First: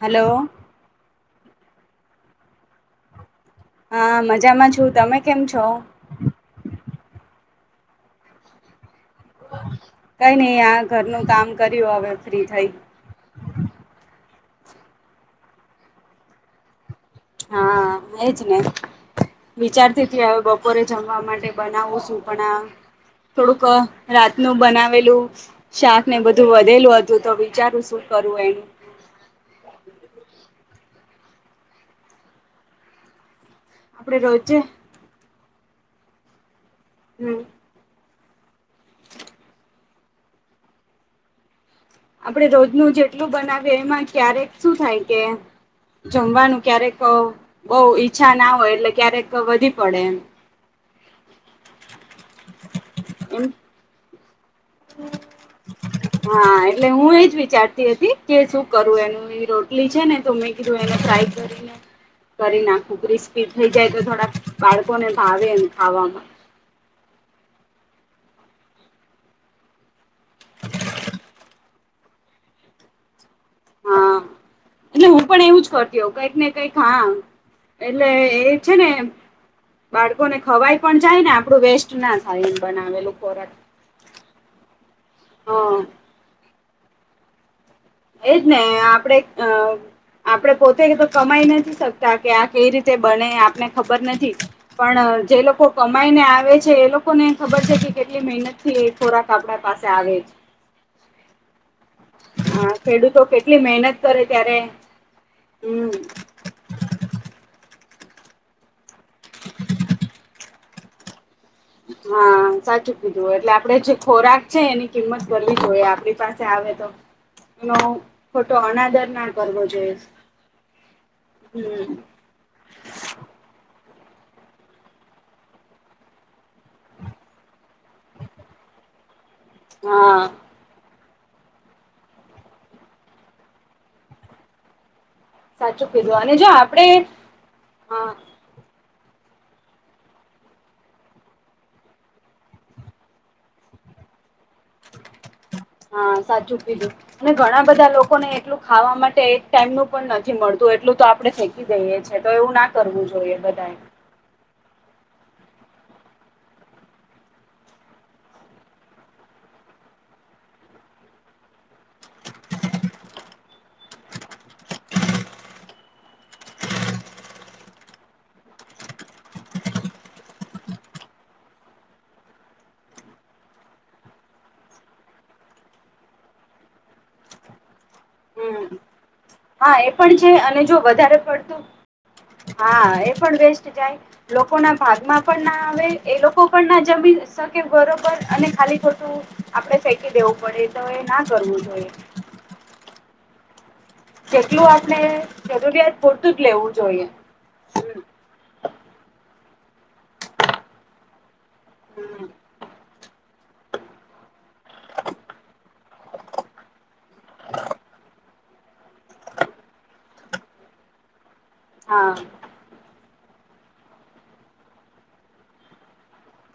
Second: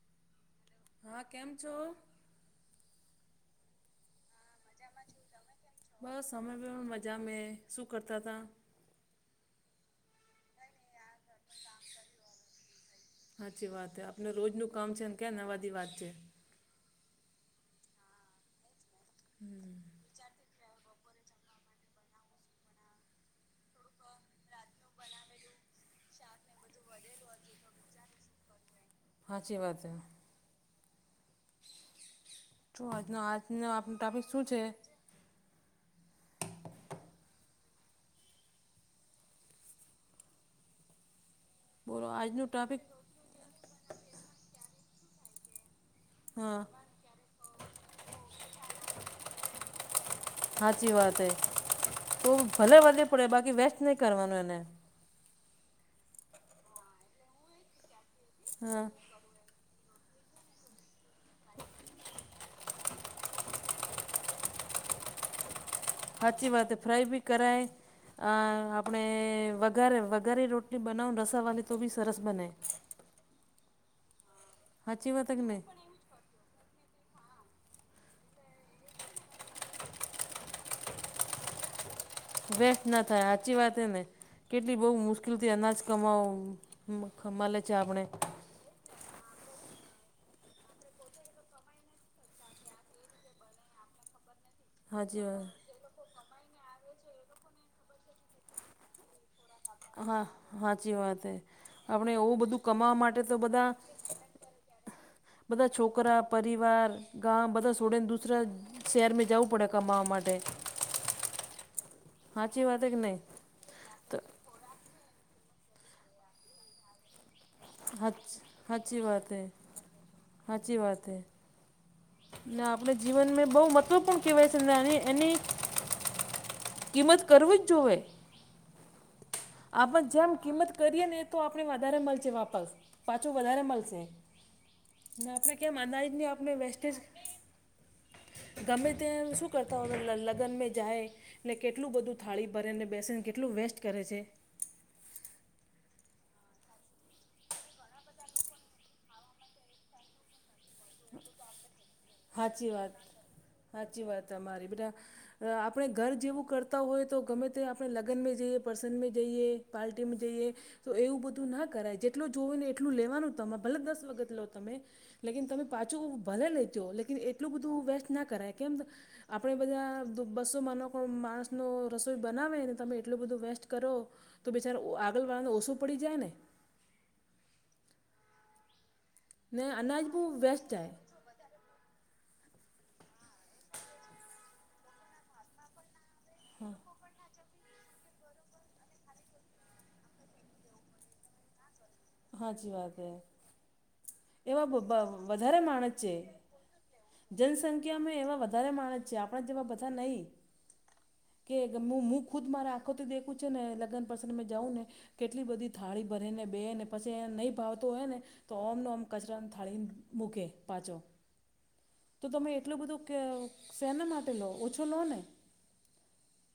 Hello. હા, કેમ છો? હા, મજામાં છું. તમે કેમ છો? બસ, અમે મજા માં શું કરતા હતા? કઈ નઈ, આ ઘરનું કામ કર્યું, હવે ફ્રી થઈ. સાચી વાત. હ, આપને રોજ ન કામ છે ને, ક્યા નવા વાત છે. હા, એજ ને, હમ વિચારતી હવે બપોરે. જમવા માટે બનાવો છું, પણ આ થોડુંક રાતનું બનાવેલું શાક ને, બધું વધેલું હતું તો, વિચારું શું કરું, એનું. સાચી વાત હ. શ આજનો આજનો આપનો આપણે ટાપિક શું રોજે છે? હમ. બોલો આપણે આજનું ટોપિક રોજનું જેટલું બનાવીએ, એમાં ક્યારેક શું થાય કે, હા જમવાનું ક્યારેક. બઉુ ઈચ્છા ના હોય, એટલે ક્યારેક વધી પડે એમ. સાચી વાત હ, તો ભલે વધે પડે, એમ બાકી વેસ્ટ નહીં કરવાનું એને. હા, એટલે હું એજ વિચારતી હતી કે, શું હા કરું? એનું રોલ. લી છે ને, તો મેં કીધું, એને ફ્રાય કરીને. કરીને, કુકરી સ્પી થઈ જાય તો, થોડાક બાળકોને ભાવેને ખાવામાં. હાચી વાત. ફ્રાય બી કરાય. આ આપણે વઘારે વઘારે રોટલી બનાવી, રસાવાળી તો બી સરસ બને. હા, એટલે સાચી હું વાત હે કે પણ એવું નહીં જ કરુ. કઈક ને કઈક હા, એટલે એ છે ને. બાળકોને ખવાય પણ જાય ને, આપણું વેસ્ટ ના થાય એમ વસ્ટ ના બનાવેલું થાય, ખોરાક સાચી વાત એ ને, કેટલી બહુ મુશ્કેલથી અનાજ હા કમાવો. મ ખમલે ચ આપણે [unintelligible] એજ ને, આપડે અ આપણે પોતે તો કમાઈ નથી શકતા, કે આ કેઈ રીતે બને, આપને ખબર નથી. પણ સાચી જે વાત લોકો કમાઈને આવે છે, એ લોકોને ખબર છે, કે કેટલી મહેનત. થી ખોરાક આપણા પાસે આવે હા છે. સાચી વાત, આપણે એવું છે બધું અ કમાવા ખેડૂતો માટે તો કેટલી બધા મહેનત કરે, ત્યારે. બધા હમ છોકરા પરિવાર, ગામ બધા છોડીને, દુસરા શેરમેં જવું પડે કમાવા માટે હા સાચી વાત હે સાચું કે નહીં કીધું હોય એટલે આપડે જે તો ખોરાક છે એની કિંમત ભરવી જોયે આપડી પાસે આવે તો એનો ખોટો સાચી અનાદરના વાત હે કરવો જોઈએ સાચી વાત હે હમ ને આપડે જીવનમેં બહુ મહત્વપૂર્ણ કહેવાય છે ને એની કિંમત કરવી જ જોવે આપણે હા જેમ કિંમત કરીએ ને તો આપને વધારે મળશે વાપસ પાછું વધારે મળશે ને આપડે કેમ સાચું અનાજ કીધું ને અને જો આપણે આપડે વેસ્ટેજ હા ગમે તેમ શું કરતા હોય લગન મેં જાય એટલે કેટલું બધું થાળી ભરે ને બેસીને કેટલું વેસ્ટ કરે છે [inaudible] હા સાચું કીધું અને ઘણા બધા લોકોને એટલું ખાવા માટે એક ટાઈમનું પણ નથી મળતું એટલું તો આપડે ફેંકી દઈએ છે તો એવું ના હાચી વાત કરવું જોઈએ બધાએ હાચી વાત તમારી બડા આપડે ઘર જેવું કરતા હોય તો ગમે તે આપડે લગનમેં જઈએ પ્રસંગમે જઈએ પાર્ટીમાં જઈએ તો એવું બધું ના કરાય જેટલું જોવું ને એટલું લેવાનું તમે ભલે દસ વખત લો તમે લેકન તમે પાછું ભલે લેતો લન એટલું બધું વેસ્ટ ના કરાય કેમ આપડે બધા બસો માનો માણસનો રસોઈ બનાવે ને તમે એટલું બધું વેસ્ટ કરો તો બિચારા આગળ વાળાને ઓછું પડી જાય ને હમ ને હા એ અનાજ પણ બહુ છે અને વેસ્ટ જો જાય વધારે પડતું હા એ પણ વેસ્ટ જાય લોકો ના ભાગમાં પણ ના આવે એ લોકો પણ ના જમી કે બરોબર અને ખાલી ખોટું આપડે ફેકી દેવું પડે તો એ ના કરવું જોઈએ હાચી વાત હે જેટલું આપણે એવા વધારે માણસ જરૂરિયાત છે પૂરતું લેવું જોઈએ જનસંખ્યા હમ મેં એવા વધારે માણસ છે આપડા જેવા બધા નહીં કે હું હમ ખુદ મારે આંખોથી દેખું છે ને લગનપ્રસંગ મેં જાઉં ને કેટલી બધી થાળી ભરી ને બેહે ને પછી એ નહી ભાવતું હોય ને તો ઓમનો આમ કચરા થાળીને મૂકે પાછો હા તો તમે એટલું ક બધું શેના માટે લો ઓછો લો ને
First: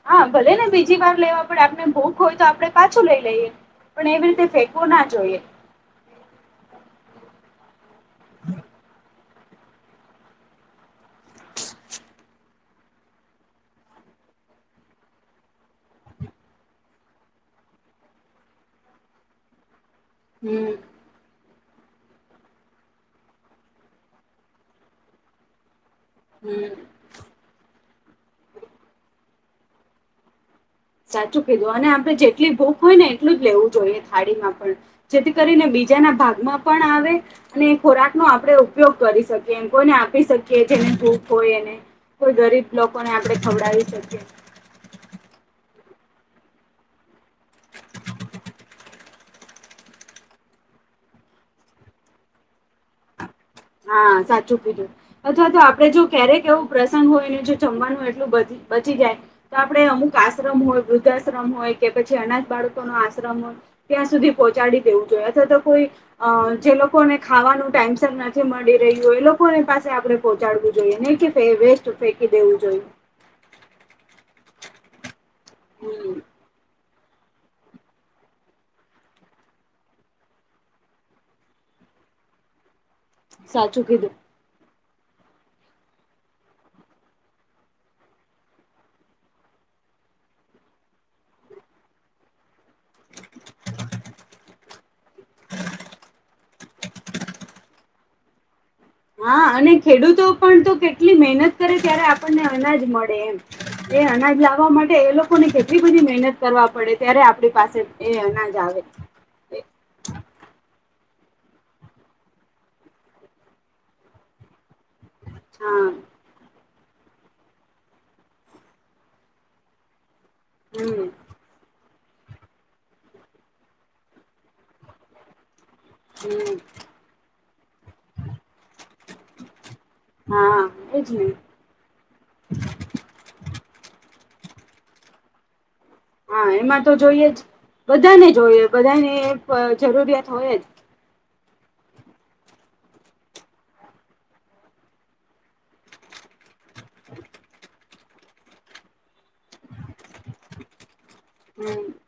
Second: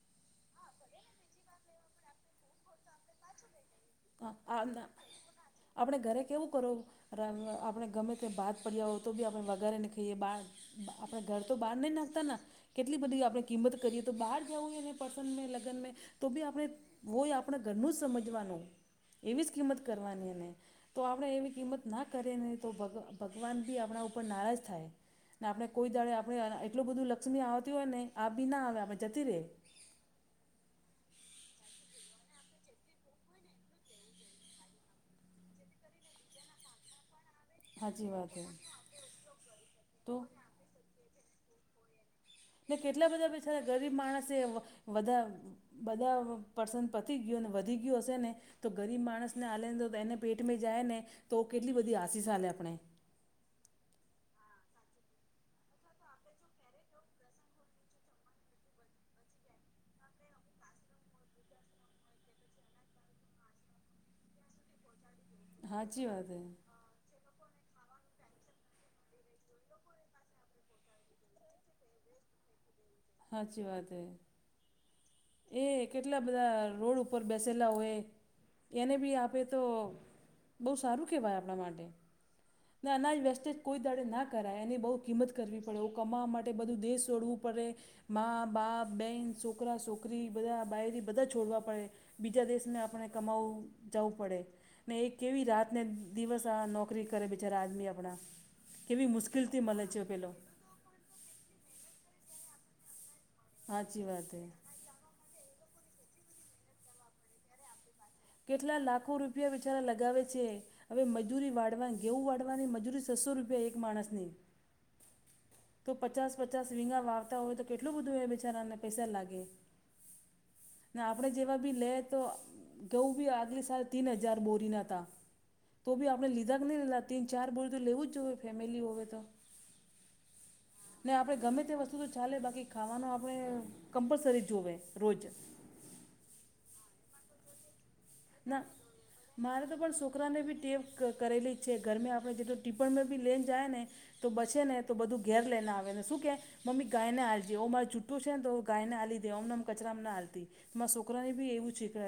હા ભલે ને બીજી વાર લેવા પડે આપને ભૂખ હોય તો આપડે પાછું લઈ લઈએ પણ એવી રીતે ફેંકવું ના જોઈએ આપણે ઘરે કેવું કરો આપણે ગમે તે બાદ પડ્યા હો તો બી આપણે વગારેને ખાઈએ બાર આપડા ઘર તો બાર નઈ નાખતા ના કેટલી બધી આપડે કિંમત કરીએ તો બહાર જવું હોને પ્રસંગમે લગનમે તો બી આપડે હોય આપડા ઘરનું જ સમજવાનું એવી જ કિંમત કરવાની એને હમ તો આપણે એવી કિંમત ના કરે ને તો ભગવાન બી આપણા ઉપર નારાજ થાય ને આપણે કોઈ દાડે આપણે હમ એટલું બધું લક્ષ્મી આવતી હોય ને આ બી ના આવે આપણે જતી રે સાચું કીધું અને આપડે જેટલી ભૂખ હોય ને એટલું જ લેવું જોઈએ થાળીમાં પણ જેથી કરીને બીજાના ભાગમાં પણ આવે અને સાચી ખોરાક નો વાત હે આપણેે ઉપયોગ કરી શકીએ કોઈને તો આપી શકીએ જેને ભૂખ હોય એને કોઈ ગરીબ કેટલા લોકોને બધા આપણે બિચારા ખવડાવી ગરીબ શકીએ. માણસે વધા બધા પર્સન પતી ગયું ને વધી ગયું હશે ને તો ગરીબ માણસને હાલેને એને પેટમાં જાય ને તો કેટલી બધી આસિસાલે આપણે હા સાચું કીધૂ અથવા તો આપડે જો ક્યારેક એવું પ્રસંગ હોય એનું જો જમવાનું એટલું બચી જાય તો આપડે અમુક આશ્રમ હોય વૃદ્ધાશ્રમ હોય કે પછી અનાજ બાળકો ન આશ્રમ હો ત્યાં સુધી પહોંચાડી દેવું જોઈએ અથવા તો કોઈ સાચી વાત અ હે જે લોકોને ખાવાનું ટટેમશન નથ મળી રહ્યું હોય લોકોની પાસે આપડે પહોંચાડવું જોઈએ નહી વેસ્ટ ફેંકી દેવું જોઈ સાચી વાત હે એ હમ કેટલા બધા રોડ ઉપર બેસેલા હોય એ એને બી આપે તો બહુ સારું કહેવાય આપણા માટે ના એના જ વેસ્ટેજ કોઈ સાચું દાડે કીધું નાખ કરાય એને બહુ કિંમત કરવી પડે કમાવા માટે બધું દેશ છોડવું પડે મા બાપ બેહેન છોકરા છોકરી બધા બાયરી બધા છોડવા પડે બીજા દેશને આપણે કમાવું જવું પડે ને એ કેવી રાતને દિવસ આ નોકરી કરે બિચારા આદમી આપણા કેવી હા મુશ્કેલથી અને મળે છે ખેડૂતો પેલો પણ તો કે કેટલી મહેનત કરે ત્યારે આપણને અનાજ મળે એમ એ સાચી વાત અનાજ લાવવા માટે એ લોકો લોકો ને કેટલી બધી મહેનત કરવા પડે ત્યારે આપણી પાસે એ અનાજ આવે કેટલા લાખો રૂપિયા એ- બીચારા લગાવે છે હવે મજૂરી વાળવા ઘેઉ વાળવાની મજૂરી છસો રૂપિયા એક માણસની હા. તો પચાસ પચાસ વીંગા વાવતા હોય તો કેટલું બધું બેચારાને પૈસા લાગે ને હમ આપણે જેવા બી લે તો કઉ બી આગલી સાલ તીન હજાર બોરી ના હતા તો બી આપણે લીધા હમ જ નહીં લીધા તીન ચાર બોરી તો લેવું જ જોઈએ ફેમિલી હોય તો હા. ને આપણે ગમે તે વસ્તુ તો ચાલે બાકી ખાવાનું આપણે કમ્પલસરી જોવેએ રોજ હા એમાં તો જોઈએ જ બધાને ના જોઈએ બધાને મારે તો પણ જરૂરિયાત છોકરાને બી હોય જ ટેવ કરેલી જ છે ઘરમે આપણે જેટલું ટીપ્પણમાં બી લઈને જાય ને તો બચે ને તો બધું ઘેર લઈને આવે ને શું કે મમ્મી ગાયને હાલજે હો મા જુઠું છે ને તો ગાય ને હા લીધે દે અમને એમ કચરામાં ના હાલતી. મા છોકરાને બી એવું હમ છે કે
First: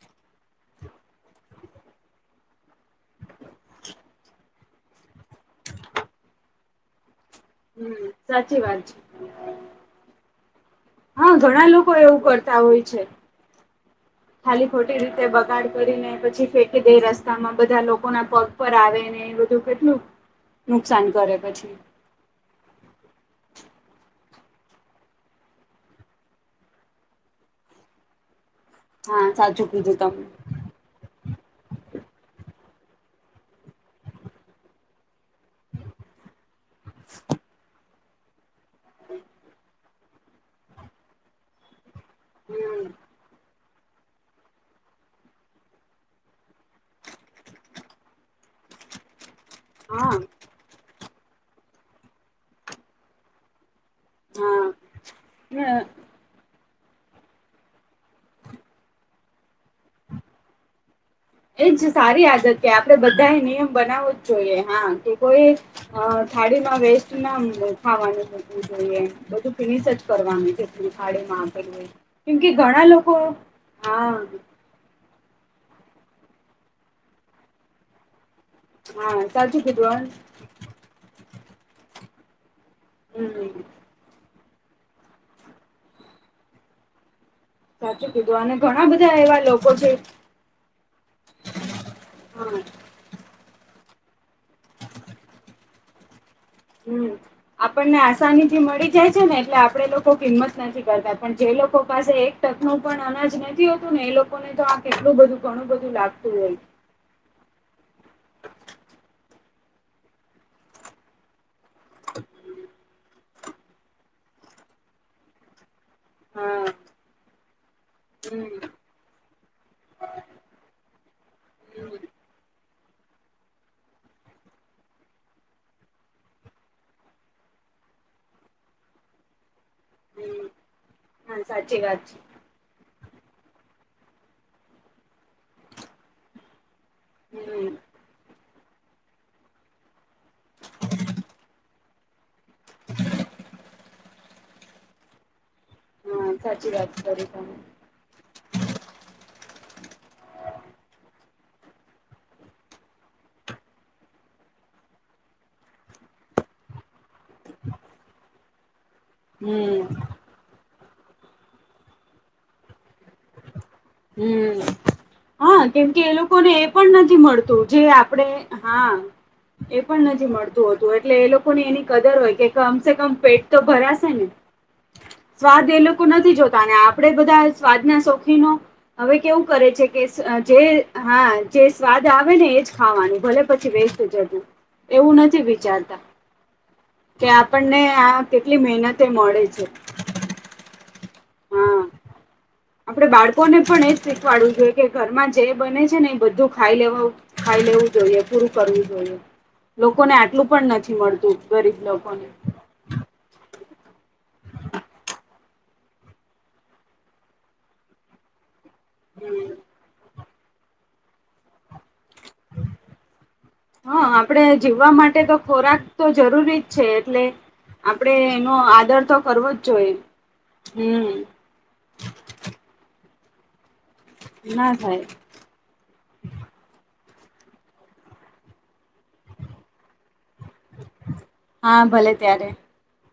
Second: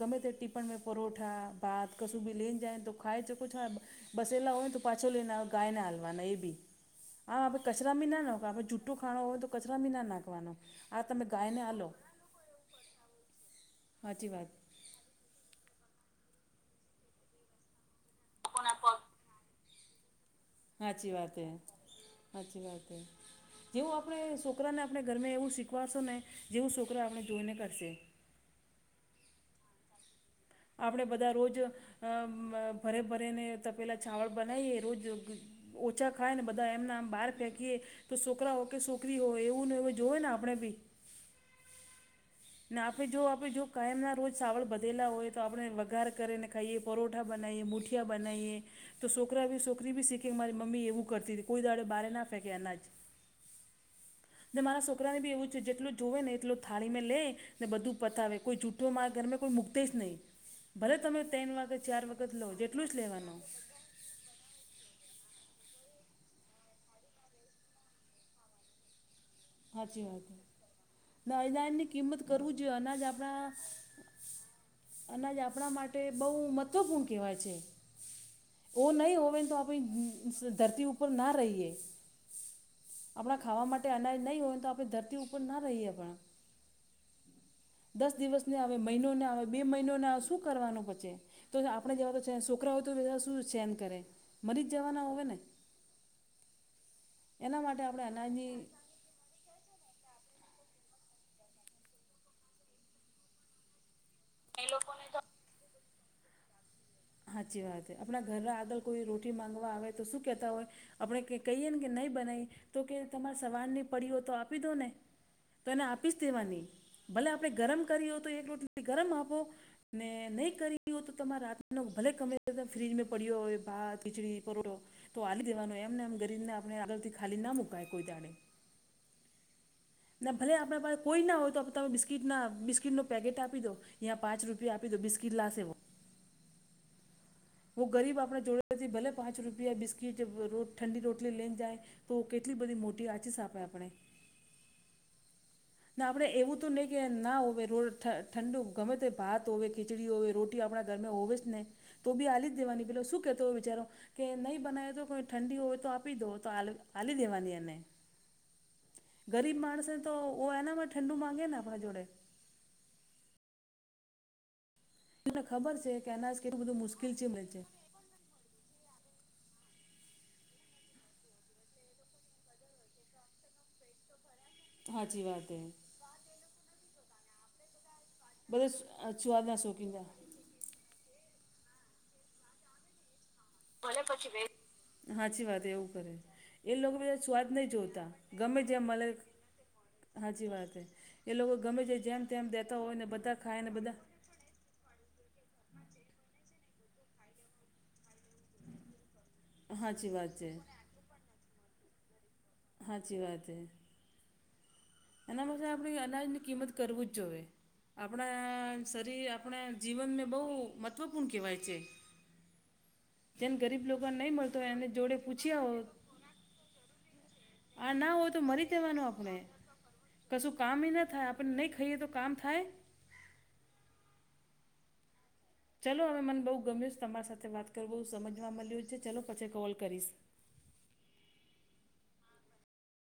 ગમે તે ટીપણમાં પરોઠા ભાત કશું બી લે જાયને તો ખાઈ ચુકો છો એમ. બસ એલા હોય તો પાછો લઈને ગાયને હાલવાના એ બી હા આપડે હમ કચરામાની ના નાખો સાચી આપડે વાત છે જૂઠું ખાણો હોય તો કચરામાંની ના નાખવાનો આ તમે હા ગાયને ઘણા હાલો લોકો એવું કરતા હોય છે. સાચી વાત. ખાલી ખોટી રીતે બગાડ કરીને પછી ફેંકી દે રસ્તામાં બધા લોકો ના પગ પર આવે ને તો કેટલું નુકસાન સાચી કરે વાત એ પછી સાચી વાત છે. જેવું આપણે છોકરાને આપણે ઘરમાં એવું શીખવાડશો ને જેવું છોકરા આપણે જોઈને કરશે. હા સાચું કીધું તમે આપણે બધા રોજ અ મ ભરે ભરેને તપેલા ચાવળ બનાવીએ રોજ ને ઓછા ખાય ને બધા એમના આમ બહાર ફેંકીએ તો છોકરાઓ કે છોકરી હોય એવું ને એવું જોય ને આપણે ભી ને હમ આપડે જો આપે જો કાયમ ના રોજ સાવળ વધેલા હોય તો આપણે વઘાર કરીને ખાઈએ પરોઠા બનાવીએ મુઠિયા બનાવીએ તો છોકરા બી છોકરા છોકરી બી હા શીખે કે મારી મમ્મી એવું કરતી હતી કોઈ દાડે બહાર ના ફેંકે અનાજ મારા હા છોકરાને બી એવું છે જેટલું જોવે ને એટલું થાળી મે લે ને બધું પતાવે કોઈ જૂઠો મારા ઘરમાં કોઈ મૂકતે જ નહીં. ભલે તમે તણ વાગે ચાર વખત લો જેટલું જ લેવાનું. બનાવુ જ જોઈએ હા કોઈએ અ થાળીમાં વેસ્ટ ના ખાવાનું મુકવું જોઈએ બધું ફિનિસ જ સાચી વાત કરવાની છે ને થાડીમાં મુકેલું હોય અનાજની કિંમત કેમ કે કરવું જોઈએ ઘણા અનાજ લોકો આપણા હા. અનાજ આપણા માટે બહુ મહત્વપૂર્ણ કહેવાય છે. ઓ નહી હા હોવે તો સાચું કીધું આપણી ધરતી ઉપર ના રહીએ. આપણા હમ ખાવા માટે અનાજ નહીં હોય ને તો આપણે ધરતી ઉપર ના રહીએ પણ સાચું દસ કીધું દિવસ ને અને આવે ઘણા મહિનો બધા ને એવા આવે બે લોકો છે મહિનોને આવે શું કરવાનું પછી. તો આપણે જેવા તો છેે હા છોકરા હોય તો બધા શું સેન કરે મરી જ જવાના હોય ને. હમ્મ એના માટે આપણને આપણે અનાજની આસાનીથી મળી છે ને એટલે આપણેે લોકો કિંમત નથી કરતા પણ જે લોકો પાસે એક ટકનું પણ અનાજ નથી હોતું ને એ લોકો લોકોને તો આ કેટલું બધું ઘણું બધું લાગતું હોય. સાચી વાત આપણા ઘરના આગળ કોઈ રોટી માંગવા આવે તો શું કેતા હોય. આપણે કહીએ ને કે નહીં બનાવી તો કે તમારે સવારની પડીઓ તો આપી દો ને. તો એને આપીશ હા દેવાની ભલે આપણે ગરમ કરી હો તો એક હમ રોટલી ગરમ આપો ને નહી કરી તો તમારે રા હમ ભલે ગમે ફ્રીજ મે પડ્યો ભાત ખીચડી પરોઠો તો આલી દેવાનું એમને એમ ગરીને આપણે આગળ થી ખાલી ના મુકાય કોઈ દાળે ના હમ ભલે આપણે પાસે કોઈ ના હા હોય તો સાચી તમે વાત બિસ્કીટ ના બિસ્કીટનો પેકેટ આપી દો યાં પાંચ રૂપિયા આપી દો બિસ્કીટ લાવશે વો હમ્મ વ ગરીબ આપણે જોયો નથી ભલે પાંચ રૂપિયા બિસ્કીટ રોજ ઠંડી રોટલી લે ને જાય. તો કેટલી બધી મોટી આંચીસ આપે આપણે ના આપડે હા એવું તો સાચી નહી વાત કે કરી ના હોવે તમે રોડ ઠંડુ ગમે તે ભાત હોય ખીચડી હોય રોટી આપણા ઘરમે હોવે જ ને તો બી હાલી જ દેવાની પેલો શું કેતો હોય બિચારો. કે નહી બનાવે તો કોઈ ઠંડી હોય તો આપી દો તો આપી દો હાલી દેવાની એને. ગરીબ માણસ હમ તો ઓ એ ના મે ઠંડુ માંગે ને આપણે જોડે હમ્મ એને હા ખબર છે કેમકે કે એ અનાજ લોકોને કેટલું એ બધું પણ મુશ્કેલ નથી છે મળે છે મળતું જે આપડણે હા એ પણ નથી મળતું હોતું એટલે એ લોકો ની એની કદર હોય કે કમ સ કમ પેટ તો ભરાશે ને સાચી વાત સ્વાદ એ લોકો નથી જોતા ને આપડે બધા સ્વાદના શોખીન બધા હવે કેવું સ્વાદના કરે છે કે શોખીન જે હા જે સ્વાદ આવે ને એજ ખાવાનું ભલે પછી વેચ જતું એવું નથી સાચી વાત એવું વિચારતા કરે એ લોકો બધા કે સ્વાદ નહીં આપણને જોતા આ કેટલી મહેનતે મળે છે સાાચી વાત છે એ લોકો ગમે હા તે જેમ તેમ દેતા હોય ને બધા ખાય ને બધા વાડવું જોઈએ કે ઘરમાં જે બને છે ને એ બધું ખાઈ લેવા ખાઈ લેવું જોઈએ પૂરું કરવું જોઈએ સાચી લોકોને વાત આટલું છે પણ નથી મળતું ગરીબ લોકોને હાચી વાત હ એના પાછ આપણી અનાજની કિંમત કરવું જ જોઈએ આપણા શરીર હમ આપણા જીવન મે બહુ મહત્વપૂર્ણ કહેવાય છે હમ્મ જેને ગરીબ હા લોકોને નહીં આપડે મળતો હોય જીવવા એને જોડે માટે તો પૂછ્યા હો ખોરાક તો જરૂરી જ છે એટલે આ ના આપડે હોય તો એનો મરી આદર જવાનું તો આપણે કરવો જ જોઈએ કશું કામ ના થાય હમ આપને નહી ખાઈએ તો કામ થાય ના થાય ચલો અવે મને બહુ ગમ્યું છે તમારી સાથે વાત કરું બહુ સમજમાં મળ્યું છે ચલો પછી કોલ કરીશ હા ભલે ત્યારે